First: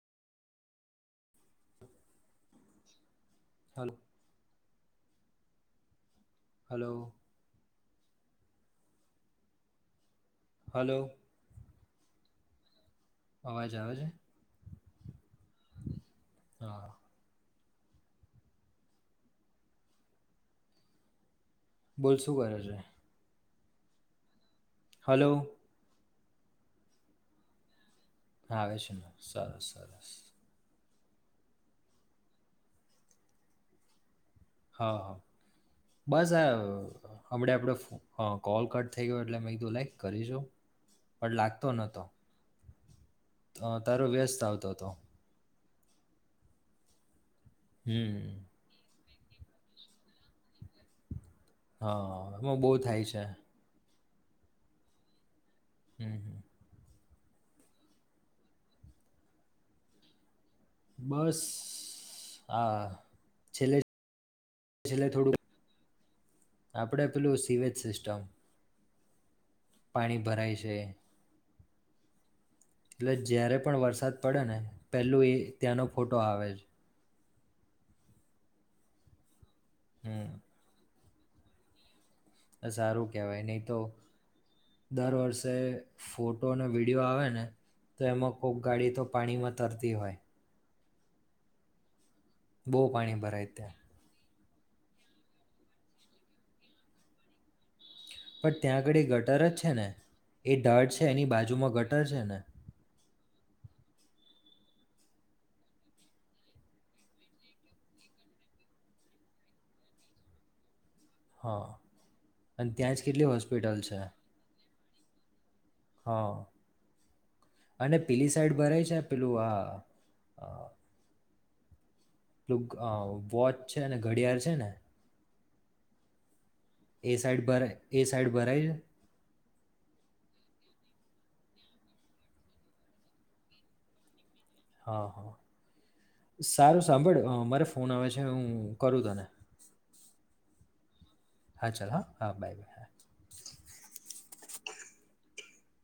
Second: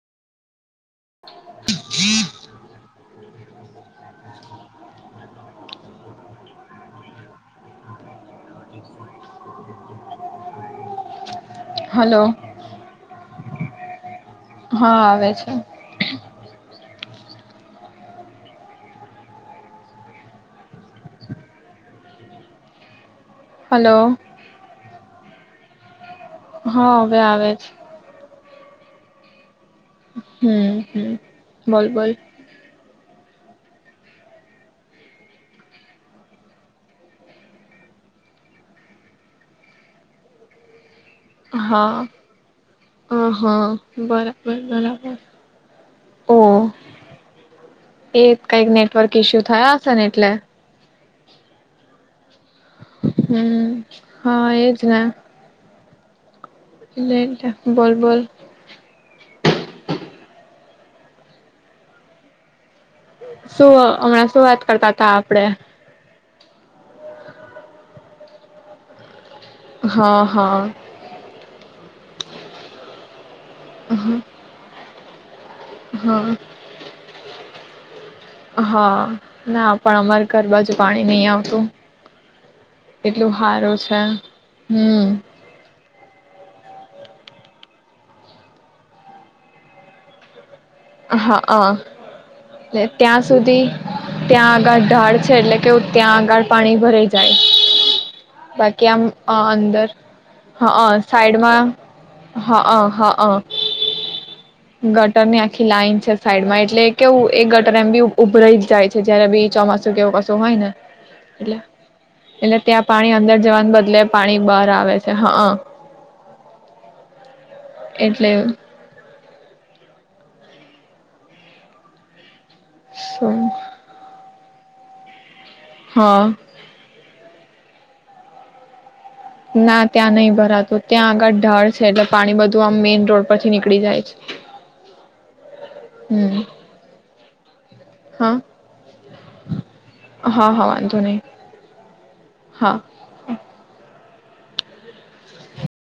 Hello. Hello. Hello. Hello. અવાજ આવે છે? હા આવે છે. હા, હા. બોલ શું કરે છે? હલો. હલો. હા હવે આવે છ. હા આવે છે. સારું, સારું. હમ્મ. હમ્મ બોલ, બોલ. હા હા બસ આ હબળે આપડે હ કોલ કટ થઈ ગયો એટલે મેં કીધું લાઈ કરીશુ. પણ લાગતો નતો હ, હા, બરાબર આવતો હતો બરાબર ઓ એ હમ કઈ ગ ન નેટવર્ક ઇસ્યુ થયા હશે છે ને એટલે હા એમાં બહુ થાય છે હમ હા એજ ને હમ, હમ બોલ બલ બસ, હા, હા શું છેલ્લે હમણાં શું વાત કરતા છેલ્લે તા થોડુંક આપડે જમ હા, હા [unintelligible] જ્યારે પણ વરસાદ હા પડે ને પેલું એ ત્યાંનો ફોટો આવેજ હા ના પણ અમારે હમ ઘર બાજુ પાણી ની આવતું સારું એટલું કેવાય નયતો સારું છે દર હમ વર્ષે ફોટો અને વિ [unintelligible] વિડિયો આવેને તો એમાં કોકગાડી તો પાણીમાં તરતી હોય હ અ બહુ [unintelligible] પાણી ત્યાં ભરાય સુધી ત્યાં ત્યાં આગળ ઢાળ છે એટલે કેવું ત્યાં આગળ પાણી ભરાઈ પણ જાય ત્યાં બાકી આગળ આમ ગટર જ છે અંદર ને એ હા ઢાળ છે એની સાઈડમાં બાજુમાં ગટર છે ને હા અ હા અ ગટર ની આ લાઈન છે સાઈડમાં એટલે કેવું એ ગટર એમ બી ઉભરાઈ જ જાય છે જયારે બી ચોમાસું કેવું કશું હોય ને એટલે, હા એટલે અને ત્યાં જ પાણી કેટલી અંદર જવાને હોસ્પિટલ છે બદલે પાણી બાર આવે છે હા હા અને પેલી સાઈડ ભરાય છે પેલું આ [unintelligible] [unintelligible] વોચ છે અને ઘડિયાળ છેને હા [inaudible] એ સાઈડ ભરાય એ સાઈડ ભરાય ના ત્યાં નય ભરાતું ત્યાં આગળ ઢાળ છે એટલે પાણી બધું આમ મેઈન રોડ પરથી નીકળી જાય છે. હા હા, હમ સારું સાંભળ મારે ફોન આવે છે હા હું કરું તને હા હા વાંધો નહીં હા ચાલ હા હા, બાય બાય હા.